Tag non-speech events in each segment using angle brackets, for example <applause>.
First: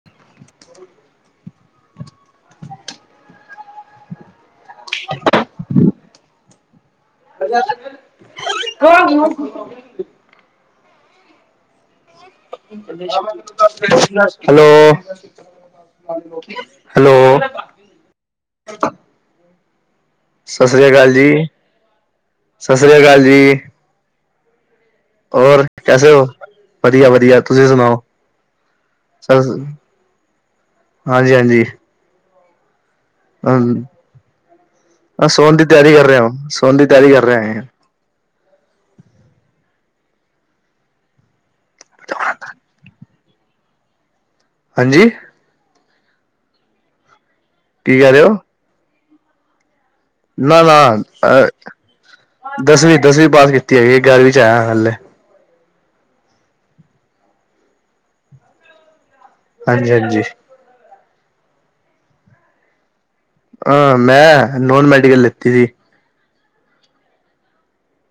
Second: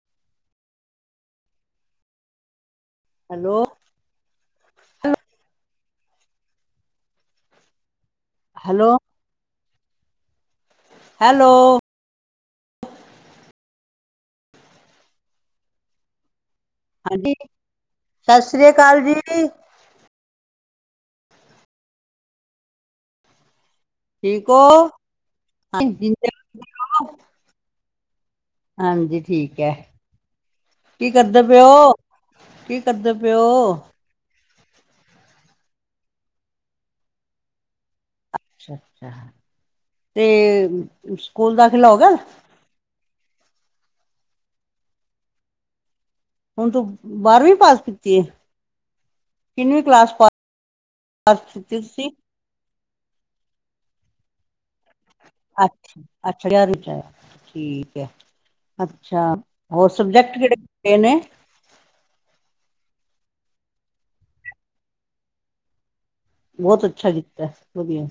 <unintelligible> Hello <unintelligible> <inaudible> hello, ਕਣ <unintelligible> hello. Hello. <unintelligible> ਹਾਂਜੀ, ਸਤਿ ਸ੍ਰੀ ਆਕਾਲ ਜੀ। ਸਤਿ ਸ਼੍ਰੀ ਅਕਾਲ ਜੀ ਸਤਿ੍ਰੀ ਅਕਾਲ ਜੀ। ਠੀਕ ਹੋ। ਹੋਰ ਕੈਸੇ ਹਾਂਜੀ ਹੋ ਵਧੀਆ -ਵਧੀਆ ਤੁਸੀਂ ਸੁਣਾਓ? ਹਾਂਜੀ ਸ ਠੀਕ ਹੈ, ਕੀ ਹਾਂਜੀ ਕਰਦੇ ਪਿਓ ਕੀ ਕਰਦੇ ਪਏ ਹੋ ਹਾਂਾਂ ਸੋਨ ਦੀ ਤਿਆਰੀ ਕਰ ਰਿਹਾ ਹੋ ਸੋਨ ਦੀ ਤਿਆਰੀ ਕਰ ਰਿਹਾ। ਅੱਛਾ- ਅੱਛਾ ਤੇ ਸਕੂਲ ਦਾ ਖਲਾਓਗਾ। ਹ <inaudible> ਹਾਂਜੀ। ਹੁਣ ਤੂੰ ਬਾਰਵੀਂ ਪਾਸ ਕੀ ਕਹਿ ਕੀਤੀ ਰਹੇ ਹੈ ਕਿਨਵੀਂ ਕਲਾਸ? ਨਾ-ਨਾ ਅ ਪਾਸ ਕੀਤੀ ਤੁਸੀਂ ਦਸਵੀਂ-ਦਸਵੀਂ ਪਾਸ ਕੀਤੀ ਹੈਗੀ, ਗਿਆਰਵੀਂ 'ਚ ਆਇਆ ਹੱਲੇ। ਅੱਛ- ਅੱਛਾ ਠੀਕ, ਹੈ ਅੱਛਾ। ਹੋਰ ਹਾਂਜੀ ਹਾਂਜੀ ਸਬਜੈਕਟ ਕਿਹੜੇ- ਕਿੜੇ ਨੇ? ਹਾਂ ਮੈਂ ਨੋਨ ਮੈਡੀਕਲ ਲੈਤੀ ਸੀ। ਬਹੁਤ ਅੱਛਾ ਕੀਤਾ ਵਧੀਆ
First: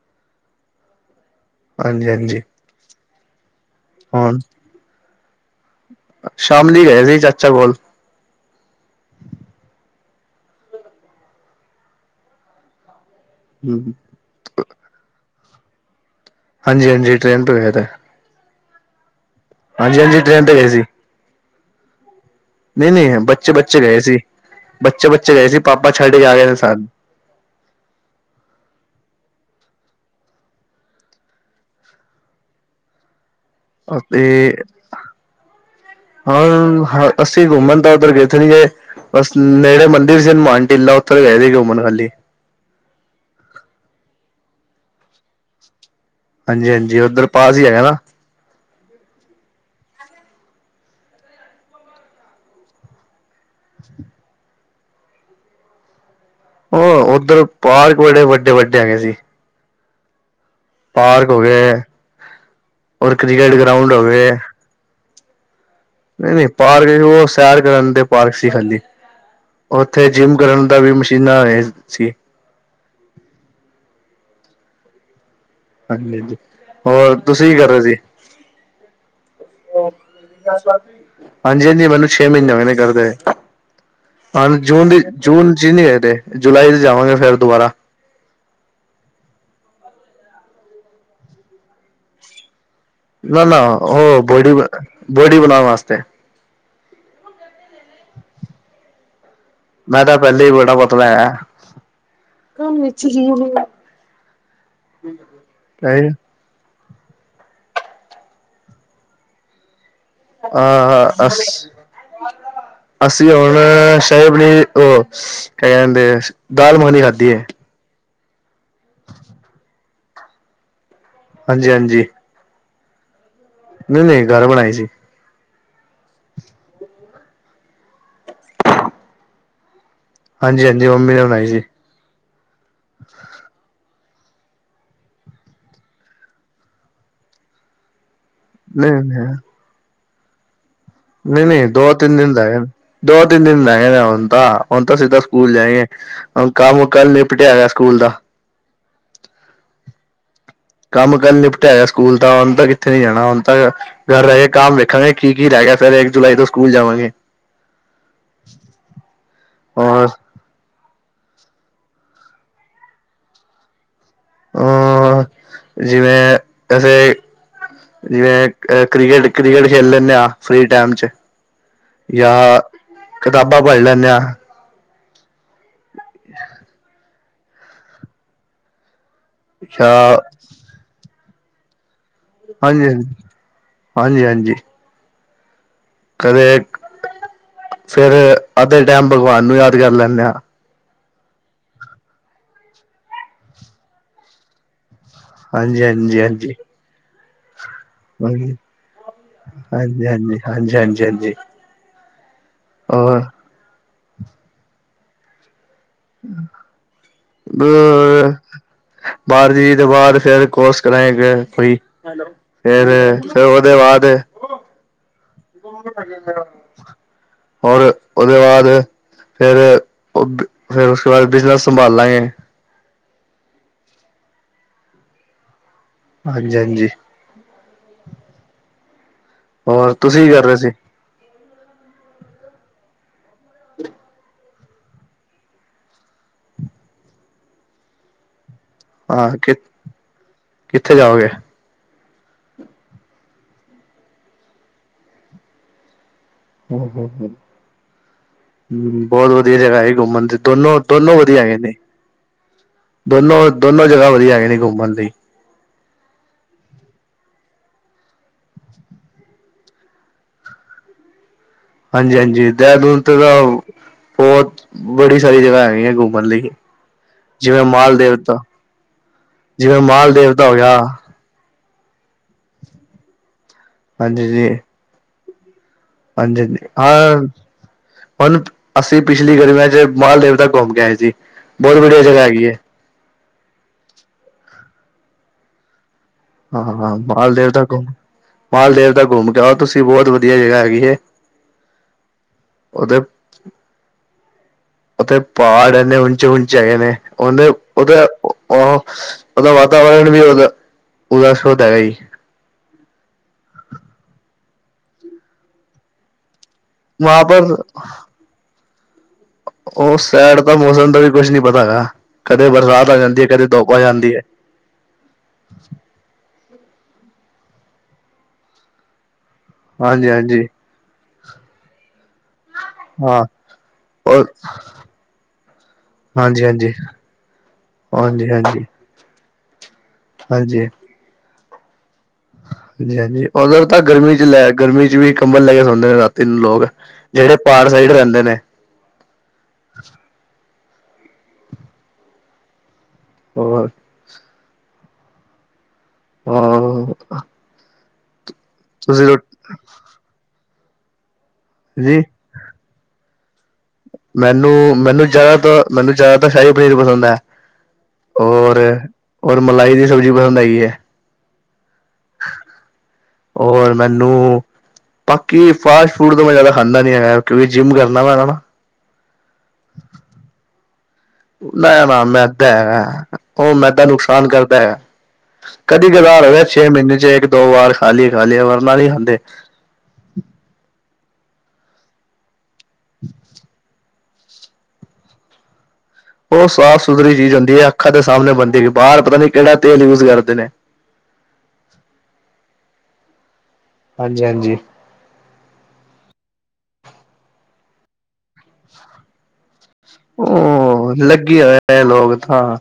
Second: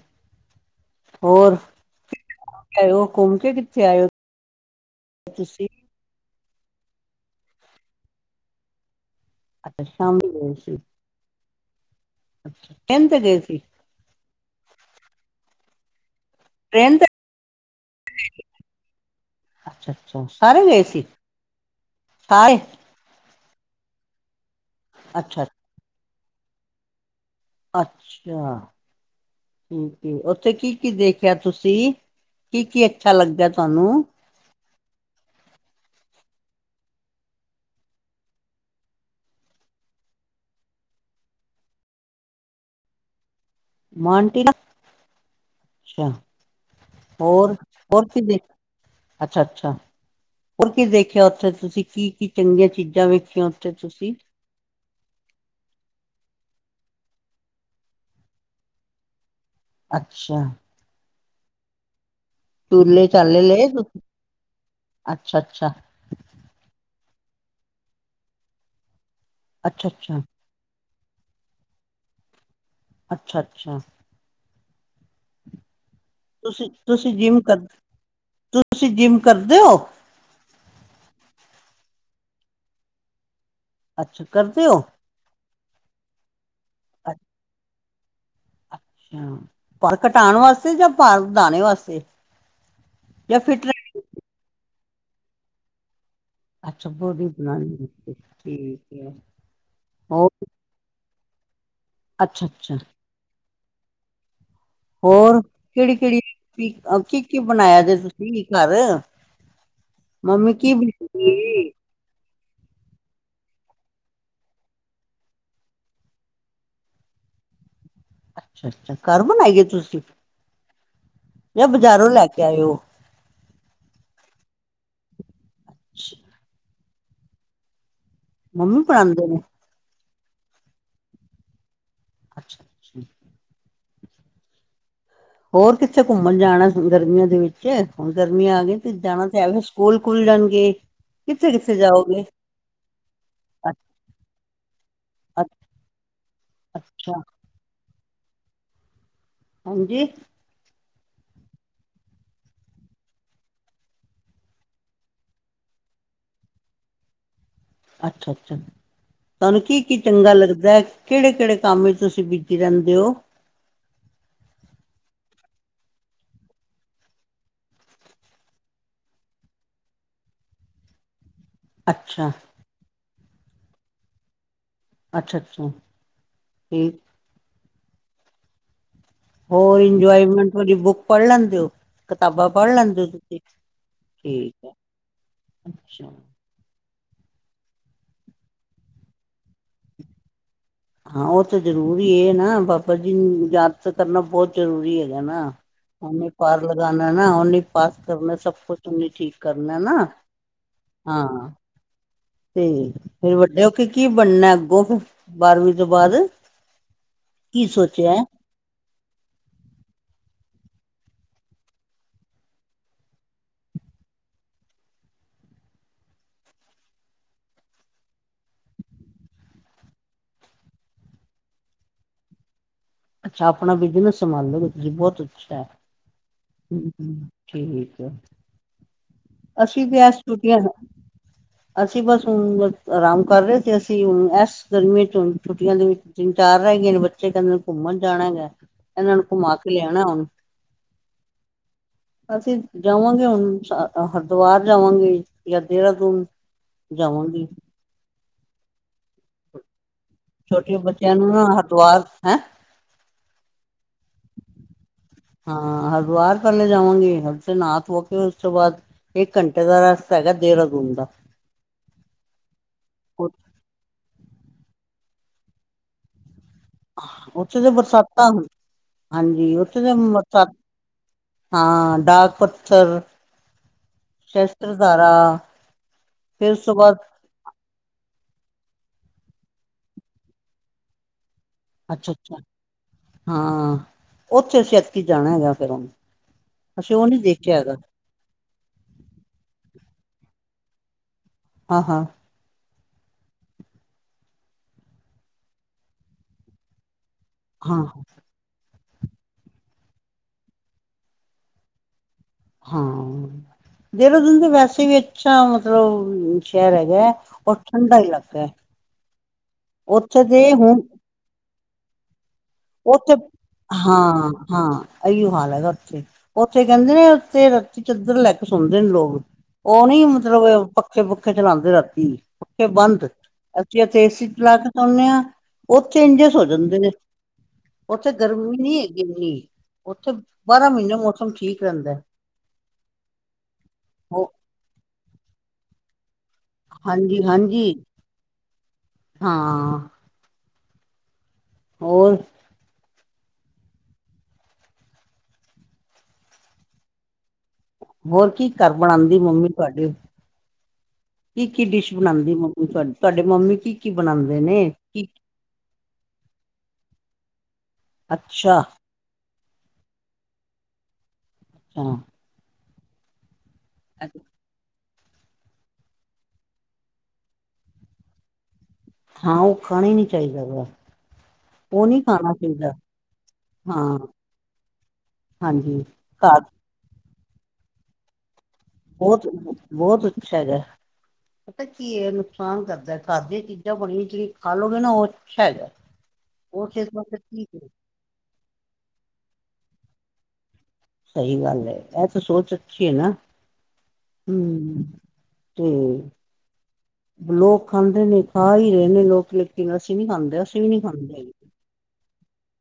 ਹੋਰ ਹਾਂਜੀ ਹਾਂਜੀ ਹੋਰ ਘੁੰਮ ਕੇ ਕਿੱਥੇ ਆਏ ਹੋ ਹੁਣ ਤੁਸੀਂ? ਸ਼ਾਮਲੀ ਗਏ ਸੀ, ਚਾਚਾ ਕੋਲ। ਅੱਛਾ, ਸ਼ਾਮੀ ਗਏ ਸੀ। ਅੱਛਾ, ਕਹਿ ਤੇ ਗਏ ਸੀ? ਹਮਮ। ਹਾਂਜੀ- ਹਾਂਜੀ ਟ੍ਰਰੇਨ ਤੇ ਗਏ ਤੇ ਹਾਂਜੀ ਹਾਂਜੀ ਅੱਛਾ-ਅੱਛਾ ਟ੍ਰੇਨ ਤੇ ਸਾਰੇ ਗਏ ਸੀ ਸਾਰੇ। ਨਹੀਂ- ਨਹੀਂ ਬੱਚੇ- ਬੱਚੇ ਗਏ ਸੀ, ਬੱਚੇ- ਬੱਚੇ ਅੱਛਾ ਗਏ ਸੀ ਪਾਪਾ ਛੱਡੇ ਕੇ ਆ ਗਏ ਸੀ ਸਾਥ। ਅੱਛਾ ਠੀਕ ਉੱਥੇ ਕੀ- ਕੀ ਦੇਖਿਆ ਤੁਸੀਂ? ਕੀ-ਕੀ ਅੱਛਾ ਲੱਗਦਾ ਤੁਹਾਨੂੰ? ਅਤੇ <unintelligible> ਹੁਣ ਅਸੀਂ ਘੁੰਮਣ ਤਾਂ ਉੱਧਰ ਗਏਥ ਨੀ ਗ। ਬੱਸ ਨਹੜੇ ਮਨਦੀਿਰ ਜ ੇਨ ਮਟ ਲ ਉਹਥਰ ਹੈਦੀ ਗ ਮਨਹਲੀ। ਮਟੀ ਦਾ ਅੱਛਾ, ਹਾਂਜੀ ਹਾਂਜੀ ਉੱਧਰ ਪਾਸ ਹੋਰ- ਹੀ ਹੈਗਾ ਨਾ ਹੋਰ ਕਿਖ ਅੱਛਾ-ਅੱਛਾ। ਹੋਰ, ਕੀ ਦੇਖਿਆ ਉੱਥੇ ਤੁਸੀਂ ਕੀ-ਕੀ ਚੰਗੀਆਂ ਚੀਜ਼ਾਂ ਵੇਖੀਆਂ ਉੱਥੇ ਤੁਸੀਂ? ਉਹ ਉੱਧਰ ਪਹਾੜ ਬੜੇ ਵੱਡੇ-ਵੱਡੇ ਹੈਗੇ ਸੀ। ਅੱਛਾ। ਪਾਰਕ ਹੋ ਗਏ ਟੂਲੇ ਰ ਕ੍ਰਿਕਟ ਗਰਾਉਂਡ ਹੋ ਗਏ। ਅੱਛਾ-ਅੱਛਾ। ਨਹੀਂ-ਨਹੀਂ ਪਾਰਕ ਸੀ। ਉਹ ਸੈਰ ਕਰਨ ਦੇ ਪਾਰਕ ਸੀ ਖਾਲੀ ਅੱਛਾ ਉੱਥੇ ਅੱਛਾ ਜਿੰਮ। ਕਰਨ ਦਾ ਵੀ ਮਸ਼ੀਨਾਂ ਇਹ ਸੀ। ਅੱਛਾ ਅੱਛਾ। ਹਾਂਜੀ ਹਾਂਜੀ <inaudible> ਤੁਸੀਂ- ਤੁਸੀਂ ਹੋਰ ਜਿਮ ਕੀ ਕਰ ਰਹੇ ਸੀ ਤੁਸੀਂ ਜਿਮ ਕਰਦੇ ਹੋ? ਹਾਂਜੀ-ਹਾਂਜੀ ਮੈਨੂੰ, ਛੇ ਮਹੀਨੇ ਹੋਏ ਕਰਦੇ ਹੈ। ਅੱਛਾ ਹਾਂਜੀ, ਕਰਦੇ ਹੋ ਜੂਨ ਦੀ ਜੂਨ ਚ ਨਹੀਂ ਗੇਦੇ ਜੁਲਾਈ ਚ ਜਾਵਾਂਗੇ ਫੇਰ ਦੁਬਾਰਾ। ਅੱਛ ਪਾਰ ਕਟਾਨ ਵਾਸਤੇ ਯਾ ਪਾਰ ਵਦਾਣੇ ਵਾਸਤੇ। ਜਾਂ ਨਾ-ਨਾ ਫਿਟ ਰਹਿਣ? ਹੋ ਬੋਡੀ ਬੋੜ ਬਣਾਣਾਸਤੇ। ਅੱਛਾ, ਬੋਰੀ <unintelligible> ਬਣਾਉਣੀ ਹੈ, ਠੀਕ ਹੈ। ਮੈਂ ਤਾਂ ਹੋਰ? ਪਹਿਲੇ ਹੀ ਬੜਾ ਪਤਾ ਅੱਛਾ ਅੱਛਾ ਵਿੱਚ ਹੀ <unintelligible> ਹੋਰ ਕਿਹੜੀ-ਕਿਹੜੀ ਕੀ-ਕੀ ਬਣਾਇਆ ਜੇ ਤੁਸੀਂ ਘਰ? ਮੰਮੀ ਕੀ ਆਹ ਹਾਂ ਅ ਬਣਾਈ ਏ? ਅਸੀਂ। ਅਸੀਂ ਹੁਣ ਸ਼ਾਹੀ ਪਨੀਰ ਉਹ ਕ ਕਿੰਦੇ ਦਾਲ ਮਖਣੀ ਖਾਧੀ ਹੈ। ਅੱਛਾ-ਅੱਛਾ ਘਰ ਬਣਾਈਏ ਤੁਸੀਂ, ਯਾ ਹਾਂਜੀ ਬਾਜ਼ਾਰੋਂ ਲੈ ਕੇ ਆਇ ਓ? ਨਹੀਂ-ਨਹੀਂ ਘਰ ਬਣਾਈ ਸੀ। <unintelligible> ਮੰਮੀ ਬਣਾਉਂਦੇ ਨੇ? ਹਾਂਜੀ-ਹਾਂਜੀ, ਮੰਮੀ ਨੇ ਬਣਾਈ ਸੀ। ਅੱਛਾ ਜੀ। ਹੋਰ ਕਿੱਥੇ ਘੁੰਮਣ ਜਾਣਾ, ਹੁਣ ਗਰਮੀਆਂ ਦੇ ਵਿੱਚ? ਹੁਣ ਗਰਮੀਆਂ ਆ ਗਈਆਂ ਨਹੀਂ ਤੇ ਜਾਣਾ ਤੇ ਐਵੇਂ ਸਕੂਲ ਖੁੱਲ ਜਾਣਗੇ। ਕਿੱਥੇ ਨਹੀਂ-ਨਹੀਂ ਕਿੱਥੇ ਦੋ-ਤਿੰਨ ਜਾਓਗੇ ਦਿਨ ਤਾ ਹੇਨ, ਦੋ- ਤਿੰਨ ਦਿਨ ਰਹ ਗਏ ਹੁਣ ਤਾਂ, ਹੁਣ ਤਾਂ ਸਿੱਧਾ ਸਕੂਲ ਜਾਏਗੇ। ਹੂੰ, ਕੰਮ ਕੱਲ ਅੱਛਾ ਨਿਪਟਿਆ ਹੋਇਆ ਸਕੂਲ ਦਾ। ਹਾਂਜੀ। ਕੰਮ ਕਰਨ ਨਿਪਟਿਆ ਹੋਇਆ ਸਕੂਲ ਦਾ ਹੁਣ ਤਾਂ ਕਿੱਥੇ ਨੀ ਜਾਣਾ ਹੁਣ ਤਾਂ ਘਰ ਰਹੇ ਕੰਮ ਵੇਖਾਂਗੇ ਕੀ-ਕੀ ਰਹਿ ਗਿਆ ਫਿਰ ਇੱਕ ਜੁਲਾਈ ਤੋਂ ਸਕੂਲ ਜਾਵਾਂਗੇ। ਅੱਛਾ-ਅੱਛਾ, ਤੁਹਾਨੂੰ ਕੀ-ਕੀ ਔਰ ਚੰਗਾ ਲੱਗਦਾ? ਕਿਹੜੇ-ਕਿਹੜੇ ਕੰਮ ਚ ਤੁਸੀਂ ਬੀਜੀ ਰਹਿੰਦੇ ਹੋ? ਅ ਜਿਵੇਂ, ਅਸੀੇ ਜਿਵੇਂ ਅ ਕ੍ਰਿਕਟ-ਕ੍ਰਿਕਟ ਖੇਲ ਲੈਂਦੇ ਹਾਂ ਫਰੀ ਟਾਈਮ ਚ। ਅੱਛਾ ਜਾਂ ਕਿਤਾਬਾਂ ਪੜ੍ਹ ਲੈਂਦੇ ਹਾਂ। ਅੱਛਾ-ਅੱਛਾ, ਠੀਕ। ਹੋਰ ਜਾਂ ਇੰਜੋਏਮੈਂਟ ਵੀ ਬੁੱਕ ਪੜ ਲੈਣ ਦਿਓ। ਕਿਤਾਬਾਂ ਪੜ ਹਾਂਜੀ ਹਾਂਜੀ ਲੈਂਦੇ ਤੁਸੀਂ ਠੀਕ ਹਾਂਜੀ ਹਾਂਜੀ ਹੈ'ਅੱਛਾ। ਕਦੇ, ਫੇਰ ਅੱਧੇ ਟਾਈਮ ਭਗਵਾਨ ਨੂੰ ਯਾਦ ਕਰ ਲੈਂਦੇ ਹਾਂ। ਹਾਂ ਉਹ ਤਾਂ, ਜ਼ਰੂਰੀ ਇਹ ਨਾ ਬਾਬਾ ਜੀ ਨੂੰ ਯਾਦ ਕਰਨਾ ਬਹੁਤ ਜ਼ਰੂਰੀ ਹੈਗਾ ਨਾ, ਹਾਂਜੀ ਹਾਂਜੀ ਉਹਨੇ ਹਾਂਜੀ ਪਰਾਰ ਲਗਾਣਾਏ ਨਾ ਉਹਨੇ ਪਾਸ ਕਰਨਾ ਸਭ ਕੁਝ ਉਹਨੇ ਠੀਕ ਕਰਨਾ ਨਾ ਹਾਂਜੀ ਹਾਂਜੀ ਹਾਂਜੀ ਹਾਂਜੀ ਹਾਂਜੀ ਹਾਂਜੀ ਹਾਂ ਤੇ ਫੇਰ ਵੱਡੇ ਹੋ ਕੇ ਕੀ ਬਣਨਾ ਅੱਗੋਂ? ਬਾਰਵੀਂ, ਤੋਂ ਬਾਅਦ ਕੀ ਸੋਚਿਆ ਐ? ਬਾਰ ਜਈਏ ਤੇ ਬਾਰ ਫੇਰ ਕੋਰਸ ਕਰਾਏਗਾ ਫ੍ਰੀ। ਫੇਰ ਤੇ ਉਹਦੇ ਬਾਅਦ। <unintelligible> ਹੋਰ ਉਹਦੇ ਬਾਅਦ ਫਿਰ ਉਹਦੇ ਫਿਰ ਉਸਕੇ ਬਾਅਦ ਬਿਜਨੈਸ ਸੰਭਾਲ ਲਾਂਗੇ ਅੱਛਾ, ਆਪਣਾ ਬਿਜਨਸ ਸੰਭਾਲੋਗੇ ਤੁਸੀਂ ਬਹੁਤ ਅੱਛਾ ਹੈ। ਹਾਂਜੀ ਹਮ ਹਾਂਜੀ ਹ ਠੀਕ ਐ, ਅਸੀਂ ਹੋਰ ਐਸ ਤੁਸੀਂ ਕੀ ਕਰ ਰਹੇ ਛੁੱਟੀਆਂ ਸੀ ਅਸੀਂ ਬਸ ਹੁਣ ਆਰਾਮ ਕਰ ਰਹੇ ਸੀ ਅਸੀਂ ਹੁ ਇਸ ਗਰਮੀਆਂ ਚ ਛੁੱਟੀਆਂ ਦੇ ਵਿੱਚ। ਤਿੰਨ- ਚਾਰ ਰਹਿ ਗਏ ਨੇ, ਬੱਚੇ ਕਹਿੰਦੇ ਘੁੰਮਣ ਜਾਣਾ ਗਾ ਇਹਨਾਂ ਨੂੰ ਹਾਂ ਘੁੰਮਾ ਕਿ ਕੇ ਲਿਆਣਾ ਹੁਣ। ਕਿੱਥੇ ਜਾਓਗੇ? ਅਸੀਂ ਜਾਵਾਂਗੇ ਹੁਣ ਸਾ ਹਰਿਦੁਆਰ ਜਾਵਾਂਗੇ ਜਾਂ ਦੇਹਰਾਦੂਨ ਹਮ-ਹਮ-ਹਮ, ਜਾਵਾਂਗੀ ਹੂੰ ਬਹੁਤ ਵਧੀਆ ਜਗ੍ਹਾ ਹੈਗੀ ਘੁੰਮਣ ਦੀ ਛੋਟੇ ਦੋਨੋ-ਦੋਨੋ ਬੱਚਿਆਂ ਨੂੰ ਵਧੀਆ ਨਾ ਹੈਗੇ ਨੇ ਹਰਿਦੁਆਰ ਹੈਂ ਦੋਨੋ-ਦੋਨੋ ਜਗ੍ਹਾ ਵਧੀਆ ਹੈਏ ਨੇ ਘੁੰਮਣ ਲਈ। ਹਾਂ ਹਰਦਵਾਰ ਪਹਲੇ ਜਾਵਾਂਗੇ ਓਥੇ ਨਹਾ ਧੋ ਕੇ ਉਸ ਤੋਂ ਬਾਅਦ ਇੱਕ ਘੰਟੇ ਦਾ ਰਾਸਤਾ ਹੈਗਾ, ਦੇਹਰਾਦੂਨ ਦਾ। ਹਾਂਜੀ ਹਾਂਜੀ ਦੇਹਰਾਦੂਨ ਤੇ ਤਾਂ ਬਹੁਤ ਬੜੀ ਸਾਰੀ ਜਗ੍ਹਾ ਹੈਗੀਆਂ ਘੁੰਮਣ ਲਈ ਉੱਥੇ ਜਿਵੇਂ ਤਾਂ ਮਾਲ ਬਰਸਾਤਾਂ ਦੇਵਤਾ ਹਾਂਜੀ ਜਿਵੇਂ ਉੱਥੇ ਤਾਂ ਮਾਲ ਦੇਵਤਾ ਬਰਸਾਤ ਹੋ ਗਿਆ ਹਾਂ, ਡਾਕ-ਪੱਥਰ, ਹਾਂਜੀ ਜੀ ਸਹਸਤ੍ਰਧਾਰਾ। ਹਾਂਜੀ-ਹਾਂਜੀ, ਆਹ ਹੁਣ ਅਸੀਂ ਪਿਛਲੀ ਗਰਮੀਆਂ ਚ ਮਾਲਦੇਵਤਾ ਘੁੰਮ ਕੇ ਆਏ ਸੀ। ਬਹੁਤ ਵਧੀਆ ਜਗ੍ਹਾ ਅੱਛਾ-ਅੱਛਾ ਹੈਗੀ ਹੈ ਹਾਂ ਉੱਥੇ ਅਸੀਂ ਐਕੀ ਜਾਣਾ ਹੈਗਾ ਫਿਰ ਹੁਣ। ਹਾਾਾਾਾਾਾਾਾਾਾਂ ਅਸੀਂ ਉਹ ਨਹੀਂ ਦੇਖਿਆ ਮਾਲਦੇਵਤਾ ਹੈਗਾ ਘੁੰਮ, ਮਾਲਦੇਵ ਤਾ ਘੁੰਮ ਕੇ ਆਓ ਤੁਸੀਂ ਬਹੁਤ ਵਧੀਆ ਜਗ੍ਹਾ ਹੈਗੀ ਇਹ। ਹਾਂ। ਉਹਦੇ <unintelligible> ਓਥੇ ਪਹਾੜ ਏਨੇ ਊਂਚੇ-ਊਂਚੇ ਹੈਗੇ ਨੇ, ਊਂਦੇ ਹਾਂ ਓਦੇ ਉਹ, ਉਹਦਾ ਵਾਤਾਵਰਨ ਵੀ ਉਦਾ ਉਦਾ ਸ਼ੁੱਧ ਹੈਗਾ ਜੀ। ਹਾਂ, ਦੇਹਰਾਦੂਨ ਤੇ ਵੈਸੇ ਵੀ ਅੱਛਾ ਮਤਲਬ। ਸ਼ੇਹਰ ਹੇਗਾ ਏ ਵਹਾਂ ਓਰ ਪਰ ਠੰਡਾ ਇਲਾਕਾ ਐ। ਉਸ ਸੈਡ ਤਾਂ ਹੁਣ ਮੌਸਮ ਦਾ ਵੀ ਕੁਝ ਨੀ ਪਤਾ ਹੈਗਾ, ਕਦੇ ਬਰਸਾਤ ਆ ਉੱਥੇ ਜਾਂਦੀ ਐ, ਕਦੇ ਧੁੱਪ ਆ ਜਾਂਦੀ ਐ। ਹਾਂ ਹਾਂ, ਇਓ ਹਾਲ ਹੈਗਾ ਇਥੇ। ਉੱਥੇ ਕਹਿੰਦੇ ਨੇ ਉੱਥੇ ਰਾਤੀਂ ਚੱਦਰ ਲੈ ਕੇ ਸੌਂਦੇ ਨੇ ਲੋਗ ਉਹ ਨੀ ਹਾਂਜੀ-ਹਾਂਜੀ ਮਤਲਬ ਪੱਖੇ ਪੱਖੇ ਚਲਾਉਂਦੇ ਰਾਤੀ ਪੱਖੇ ਬੰਦ ਹਾਂ ਅਸੀਂ ਇੱਥੇ ਏ ਔਰ ਸੀ ਲਾ ਕੇ ਸੌਦੇ ਆ ਉਥੇ ਇੰਜਿਸ ਸੌ ਹਾਂਜੀ-ਹਾਂਜੀ, ਜਾਂਦੇ ਉੱਥੇ ਹਾਂਜੀ-ਹਾਂਜੀ, ਹਾਂਜੀ। ਗਰਮੀ ਹਾਂਜੀ ਨਹੀਂ <unintelligible> ਉੱਥੇ ਹਾਂਜੀ ਬਾਰਾਂ ਮਹੀਨੇ ਮੌਸਮ ਠੀਕ ਰਹਿੰਦਾ ਹਾਂਜੀ ਹਾਂਜੀ ਉਧਰ ਤਾਂ ਗਰਮੀ ਚ ਹੋ ਲੈ ਗਰਮੀ ਚ ਵੀ ਕੰਬਲ ਲੈ ਕੇ ਸੌਂਦੇ ਨੇ ਰਾ ਤਿੰਨ ਲੋਕ ਹਾਂਜੀ ਜਿਹੜੇ ਪਹਾੜ ਹਾਂਜੀ ਸਾਈਡ ਰਹਿੰਦੇ ਨੇ। ਹਾਂ। ਹੋਰ ਹੋਰ। ਹਾਂ। ਹੋਰ ਕੀ ਘਰ ਤੁਸੀਂ ਰੋ ਬਣਾਉਂਦੀ ਮੰਮੀ ਤੁਹਾਡੇ ਕੀ ਕੀ ਡਿਸ਼ ਜੀ ਬਣਾਉਂਦੀ ਮੰਮੀ। ਡ ਤੁਹਾਡੇ ਮੰਮੀ ਕੀ ਕੀ ਬਣਾਉਂਦੇ ਮੈਨੂੰ ਨੇ ਮੈਨੂੰ ਕੀ ਜ਼ਿਆਦਾਤਰ ਮੈਨੂੰ ਜ਼ਿਆਦਾਤਰ ਸ਼ਾਹੀ ਪਨੀਰ ਪਸੰਦ ਐ। ਹੋਰ ਅੱਛਾ ਹੋਰ ਮਲਾਈ ਦੀ ਸਬਜ਼ੀ ਪਸੰਦ ਹੇਗੀ ਏ। ਹੂੰ ਹੋਰ ਮੈਨੂੰ ਬਾਕੀ ਫਾਸਟ ਫੂਡ ਤੋਂ ਮੈਂ ਜ਼ਿਆਦਾ ਖਾਂਦਾ ਨੀ ਹੈਗਾ ਕਿਉਂਕਿ ਜਿੰਮ ਕਰਨਾ ਵਾਸਤੇ ਹਾਂ ਉਹ ਖਾਣਾ ਹੀ ਨਹੀਂ ਚਾਹੀਦਾ। ਨਾ ਉਹ ਨਹੀਂ ਨਾ ਖਾਣਾ ਮੈਦਾ ਚਾਹੀਦਾ ਹੈਗਾ ਉਹ ਮੈਦਾ ਹਾਂ ਨੁਕਸਾਨ ਕਰਦਾ ਹੈਗਾ। ਹਾਂਜੀ ਕਦੀ ਕਦਾਰ ਘਰ ਹੇਗਾ ਛੇ ਮਹੀਨੇ ਚ ਇੱਕ ਦੋ ਵਾਰ ਖਾਲੀਏ ਖਾਲੀਏ ਵਾਰ ਬਾਰ ਨਹੀਂ ਖਾਂਦੇ। ਬਹੁਤ ਬਹੁਤ ਅੱਛਾ ਹੈਗਾ ਪਤਾ ਕੀ ਨੁਕਸਾਨ ਕਰਦਾ ਘਰ ਦੀਆਂ ਚੀਜ਼ਾਂ ਬਣੀਆਂ ਜਿਹੜੀਆਂ ਖਾਲੋ ਗੇ ਨਾ ਉਹ ਅੱਛਾ ਹੇਗਾ ਉਹ ਸਾਫ਼ ਸੁਥਰੀ ਚੀਜ਼ ਹੁੰਦੀ ਏ ਅੱਖਾਂ ਦੇ ਸਾਹਮਣੇ ਬਣਦੀ ਹੇਗੀ ਬਾਹਰ ਪਤਾ ਨੀ ਕਿਹੜਾ ਤੇਲ ਯੂਜ ਕਰਦੇ ਨੇ। ਸਹੀ ਗੱਲ ਏ ਇਹ ਤਾਂ ਸੋਚ ਅੱਛੀ ਐ ਨਾ ਹਾਂਜੀ ਹਾਂਜੀ। ਹੂੰ ਤੇ ਲੋਕ ਖਾਂਦੇ ਨੇ ਖਾ ਹੀ ਰਹੇ ਨੇ ਲੋਕ ਲੇਕਿਨ ਕਿ ਅਸੀਂ ਨ ਖਾਂਦੇ ਅਸੀਂ ਵੀ ਨੀ ਉਹ ਖਾਂਦੇ। ਲੱਗੇ ਹੋਏ ਲੋਕ ਤਾਂ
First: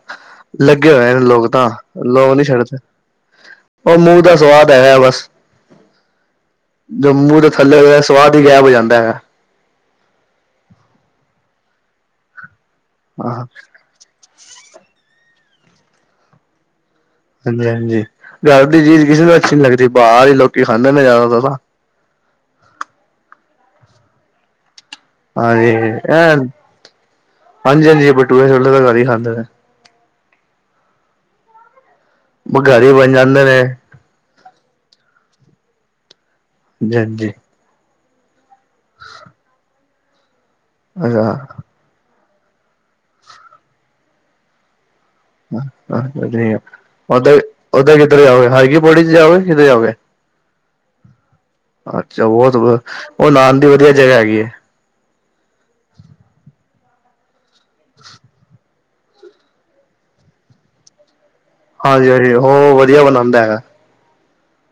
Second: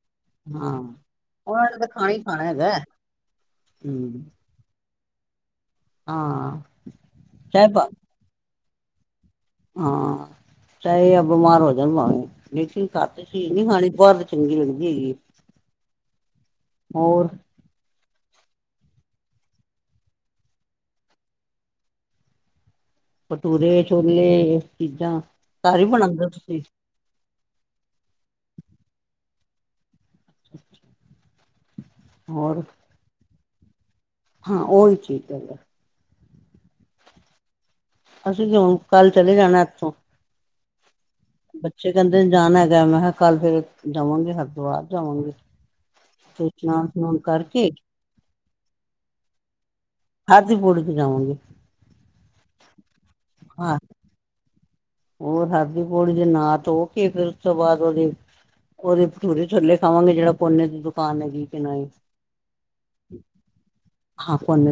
ਹਾਂ ਲੱਗੇ ਹੋਏ ਲੋਕ ਉਹਨਾਂ ਤਾਂ ਨੇ ਖਾਣਾ ਹੀ ਲੋਕ ਖਾਣਾ ਨਹੀਂ ਹੈਗਾ ਛੱਡਦੇ। ਉਹ ਹਮ ਮੂੰਹ ਦਾ ਸਵਾਦ ਹੈਗਾ ਬਸ। ਹਾਂ ਜਦੋ ਮੂੰਹ ਦੇ ਚਾਹੇ ਥੱਲੇ ਸਵਾਦ ਹੀ ਗਾਇਬ ਹੋ ਜਾਂਦਾ ਹੈਗਾ। ਹਾਂ ਚਾਹੇ ਆ ਬਿਮਾਰ ਹੋ ਜਾਣ ਭਾਵੇ ਲੇਕਿਨ ਘਰ ਦੀ ਹਾਂ ਚੀਜ਼ ਨਹੀਂ ਬਾਹਰ ਚੰਗੀ ਲਗਦੀ ਹੈਗੀ ਏ ਹੋਰ- ਹਾਂਜੀ- ਹਾਂਜੀ ਘਰ ਦੀ ਚੀਜ਼ ਕਿਸੇ ਨੂੰ ਅਛੀ ਨੀ ਲਗਦੀ ਬਾਹਰ ਹੀ ਲੋਕੀ ਖਾਂਦੇ ਨੇ ਜਿਆਦਾ ਤਰ ਨਾ- ਭਟੂਰੇ ਛੋਲੇ ਚੀਜਾ - ਹਾਂਜੀ- ਹਾਂਜੀ- ਹਾਂਜੀ ਭਟੂਰੇ ਛੋਲੇ ਘਰ ਹੀ ਖਾਂਦੇ ਨੇ- ਉਹ ਹੋਰ ਘਰ ਹੀ ਬਣ ਜਾਂਦੇ ਨੇ- ਹਾਂ ਉਹੀ ਕੀਤਾ ਹੈ। ਗੈ- ਜੇਂਜੀ <unintelligible> ਅਸੀ ਹੁਣ ਕਲ ਚਲੇ ਜਾਣਾ ਇਥੋ। ਅਛਾ- ਬੱਚੇ ਕਹਿੰਦੇ ਜਾਣ ਹੈਗਾ ਮੈਂ ਕਿਹਾ ਕੱਲ ਫੇਰ ਜਾਵਾਂਗੇ ਹਰਿਦੁਵਾਰ ਜਾਵਾਂਗੇ। ਤੇ ਇਸ਼ਨਾਨ ਇਸ਼ਨੂਨ ਓਦਾਂ ਕਰਕੇ ਓਦਾਂ ਕਿੱਧਰ ਜਾਓਗੇ ਹਰ ਕੀ ਪੋੜੀ ਚ ਜਾਓਗੇ ਕਿਧਰ ਜਾਓਗੇ। ਹਰ ਦੀ ਪੌੜੀ ਚ ਜਾਵਾਂਗੇ। ਅੱਛਾ ਬਹੁਤ ਉਹ ਨ ਦੀ ਹਾਂ ਵਧੀਆ ਜਗ੍ਹਾ ਹੈਗੀ ਹੈ। ਹੋਰ ਹਰਦੀ ਪੌੜੀ ਦੇ ਨਾ ਧੋ ਕੇ ਫੇਰ ਉਸ ਤੋਂ ਬਾਅਦ ਉਹਦੇ ਉਹਦੇ ਭਠੂਰੇ ਛੋਲੇ ਖਾਵਗੇ ਜਿਹੜਾ ਪੋਨੇ ਦੀ ਦੁਕਾਨ ਹੈਗੀ। ਕਿ ਨਹੀਂ ਹਾਂਜੀ-ਹਾਂਜੀ ਉਹ ਵਧੀਆ ਬਣਾਉਂਦਾ ਹੈਗਾ। ਹਾਂ ਫੋਨ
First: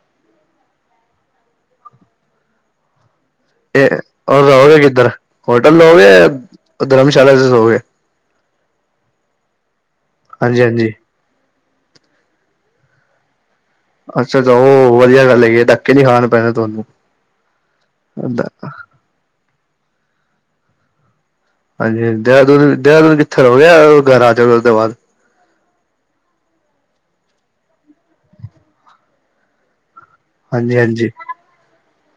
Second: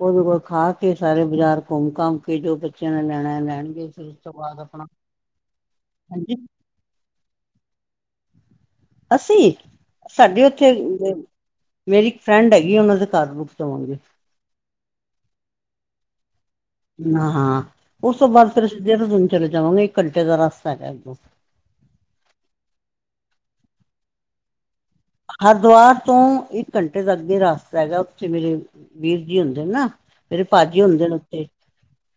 ਉਹਦੇ ਕੋਲ ਖਾ ਕੇ ਸਾਰੇ ਬਾਜ਼ਾਰ ਘੁੰਮ-ਘਾਮ ਕੇ ਜੋ ਬੱਚਿਆਂ ਨੇ ਲੈਣਾ- ਲੈਣਾ। ਇਹ ਉਹ ਰਹੋਗੇ ਕਿੱਧਰ ਹੋਟਲ ਲੋਗੇ ਹਾਂਜੀ ਧਰਮਸ਼ਾਲਾ ਚ ਸੋਗੇ। ਅਸੀਂ, ਸਾਡੇ ਹਾਂਜੀ ਉੱਥੇ ਹਾਂਜੀ ਮੇਰੀ ਇੱਕ ਫਰੈਂਡ ਹੈਗੀ ਉਹਨਾਂ ਦੇ ਘਰ ਰੁਕਤਵਾਂਗੇ। ਅੱਛਾ-ਅੱਛਾ, ਉਹ ਵਧੀਆ ਗੱਲ ਹੈਗੀ ਹੈ ਡੱਕੇ ਨੀ ਖਾਣਾ ਪੈਣਾ ਤੁਹਾਨੂੰ। ਹ-ਹਾਂ ਉਸ ਤੋਂ ਬਾਅਦ ਫਿਰ ਅਸੀਂਧਰ ਦਨ ਚਲੇ ਜਾਵਾਂਗੇ ਇੱਕ ਘੰਟੇ ਦਾ ਰਸਤਾ ਹੈਗਾ ਇੱਕਦੋਂ। ਹਾਂਜੀ ਹ ਦੇਹਰਾਦੂਨ- ਦੇਹਰਾਦੂਨ ਕਿੱਥੇ ਰੋ ਗਿਆ ਘਰ ਆ ਜਾਵੇ ਉਸਦੇ ਬਾਅਦ। ਹਰਿਦੁਵਰ ਤੋਂ ਇੱਕ ਘੰਟੇ ਤੱਕਗੇ ਰਸਤਾ ਹੈਗਾ ਉੱਥੇ ਮੇਰੇ ਵੀਰ ਜੀ ਹੁੰਦੇ ਨੇ ਨਾ ਮੇਰੇ ਹਾਂਜੀ ਭਾਜੀ ਹੁੰਦੇ ਹਾਂਜੀ ਨੇ ਉੱਥੇ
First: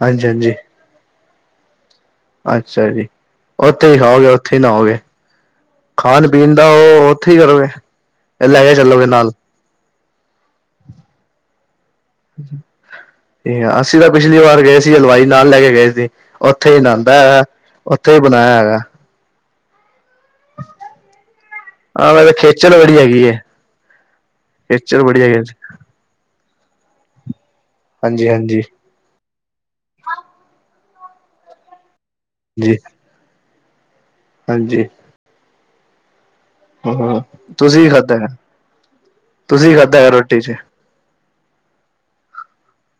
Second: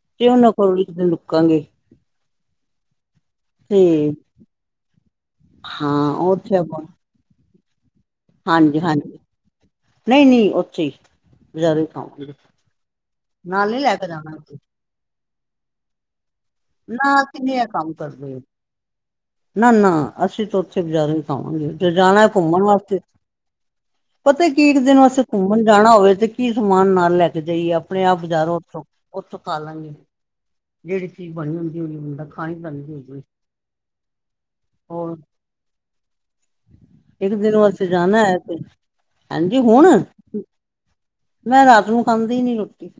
ਹਾਂਜੀ ਤੇ ਉਹਨਾਂ ਕੋਲ ਲੁਕਾਂਗੇ <unintelligible> ਅਛਾ, ਜੀ ਉਥੇ ਹੀ ਖਾਓਗੇ ਉਥੇ ਹੀ ਨਾ ਹੋਓਗੇ। ਹਾਂ ਖਾਣ- ਪੀਣ ਉੱਥੇ ਦਾ ਆਪਾਂ ਉਹ ਉਥੇ ਹੀ ਕਰੋਗੇ? ਲੈ ਕੇ ਹਾਂਜੀ- ਚੱਲੋਗੇ ਹਾਂਜੀ ਨਾਲ ਨਹੀ- ਨਹੀ ਉਥੇ ਹੀ। ਬਾਜਾਰੋ ਹੀ ਖਾਵਾਗੇ ਨਾਲ ਨੀ ਲੈ ਕੇ ਜਾਣਾ। ਅਲਵਾਈ ਨਾਲ ਲੈ ਕੇ ਗਏ ਸੀ ਉਥੇ ਹੀ ਨਾ ਨਆਦਾ ਹੈਗਾ ਅਸੀਂ ਨੀ ਇਹ ਕੰਮ ਉਥੇ ਹੀ ਕਰਦੇ ਬਣਾਇਆ ਹੈਗਾ। ਨਾ- ਨਾ ਅਸੀ ਤਾਂ ਉਥੇ ਬਜ਼ਾਰੇੋ ਖਾਵਾਂਗੇ ਜੇ ਹਾਂ ਜਾਣਾ ਹੈ। ਵੈਸੇ ਘੁੰਮਣ ਖੇਚਲ ਬੜੀ ਵਾਸਤੇ- ਹੈਗੀ ਹੈ ਪਤਾ ਕੀ ਇਕ ਦਿਨ ਖੇਚਲ ਬੜੀ ਅਸੀੇ ਹੈਗੀ ਘੁੰਮਣ ਜਾਣਾ ਹੋਵੇ ਤੇ ਕੀ ਸਮਾਨ ਨਾਲ ਲੈ ਕੇ ਜਾਈਏ ਆਪਣੇ ਆਪ ਹਾਂਜੀ ਬਜਾਰੋ ਹਾਂਜੀ ਉਥੋ- ਉਥੋ ਖਾਲਾਗੇ ਜਿਹੜੀ ਚੀਜ ਬਣੀ ਹੁੰਦੀ ਹੋਈ ਬੰਦਾ ਖਾਣੀ ਜੀ ਬਣਦੀ ਹੋਵੇ- ਹਾਂਜੀ- ਹੋਰ- ਹਾਂ ਇਕ ਦਿਨ ਵਾਸਤੇ ਤੁਸੀਂ ਖਾਧਾ ਜਾਣਾ ਹੈ। ਤੇ ਹਾਂਜੀ ਤੁਸੀਂ ਖਾਧਾ ਹੁਣ- ਹੈ ਰੋਟੀ ਚ ਮੈ ਰਾਤ ਨੂੰ ਖਾਂਦੀ ਨੀ ਰੋਟੀ।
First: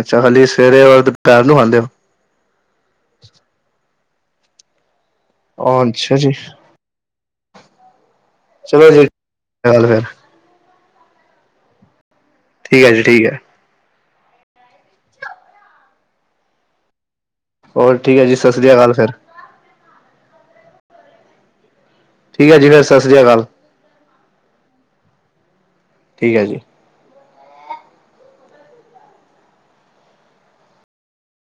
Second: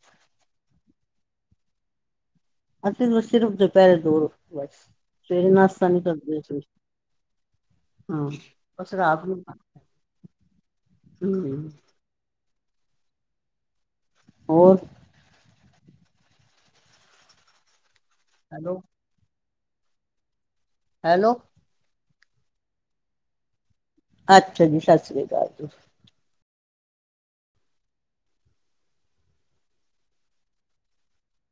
ਅਛਾ ਹਾਲੀ ਸਵੇਰੇ ਵ ਦੁਪਹਿਰ ਨੂੰ ਖਾਂਦੇ ਹੋ। ਅਸੀ ਸਿਰਫ ਦੁਪਹਿਰੇ ਦੋ ਬਸ ਸਵੇਰੇ ਹੋ ਨਾਸਤਾ ਨੀ ਅੱਛਾ ਜੀ ਕਰਦੇ। ਹੂੰ ਚਲੋ ਬਸ ਜੀ ਰਾਤ ਨੂੰ- ਗੱਲ ਫਿਰ ਹੂੰ - ਠੀਕ ਹੈ। ਜੀ ਠੀਕ ਹੈ। ਹੋਰ- ਹੋਰ ਠੀਕ ਹੈ। ਜੀ ਸਤਿ੍ਰ ਹੈਲੋ ਅਕਾਲ ਫੇਰ- ਹੈਲੋ- ਠੀਕ ਹੈ। ਠੀਕ ਹੈ। ਸਤਿਸ੍ਰੀ ਅਕਾਲ- ਅਛਾ, ਜੀ ਸਤਿ ਸ੍ਰੀ ਅਕਾਲ ਜੀ- ਠੀਕ ਹੈ। ਜੀ-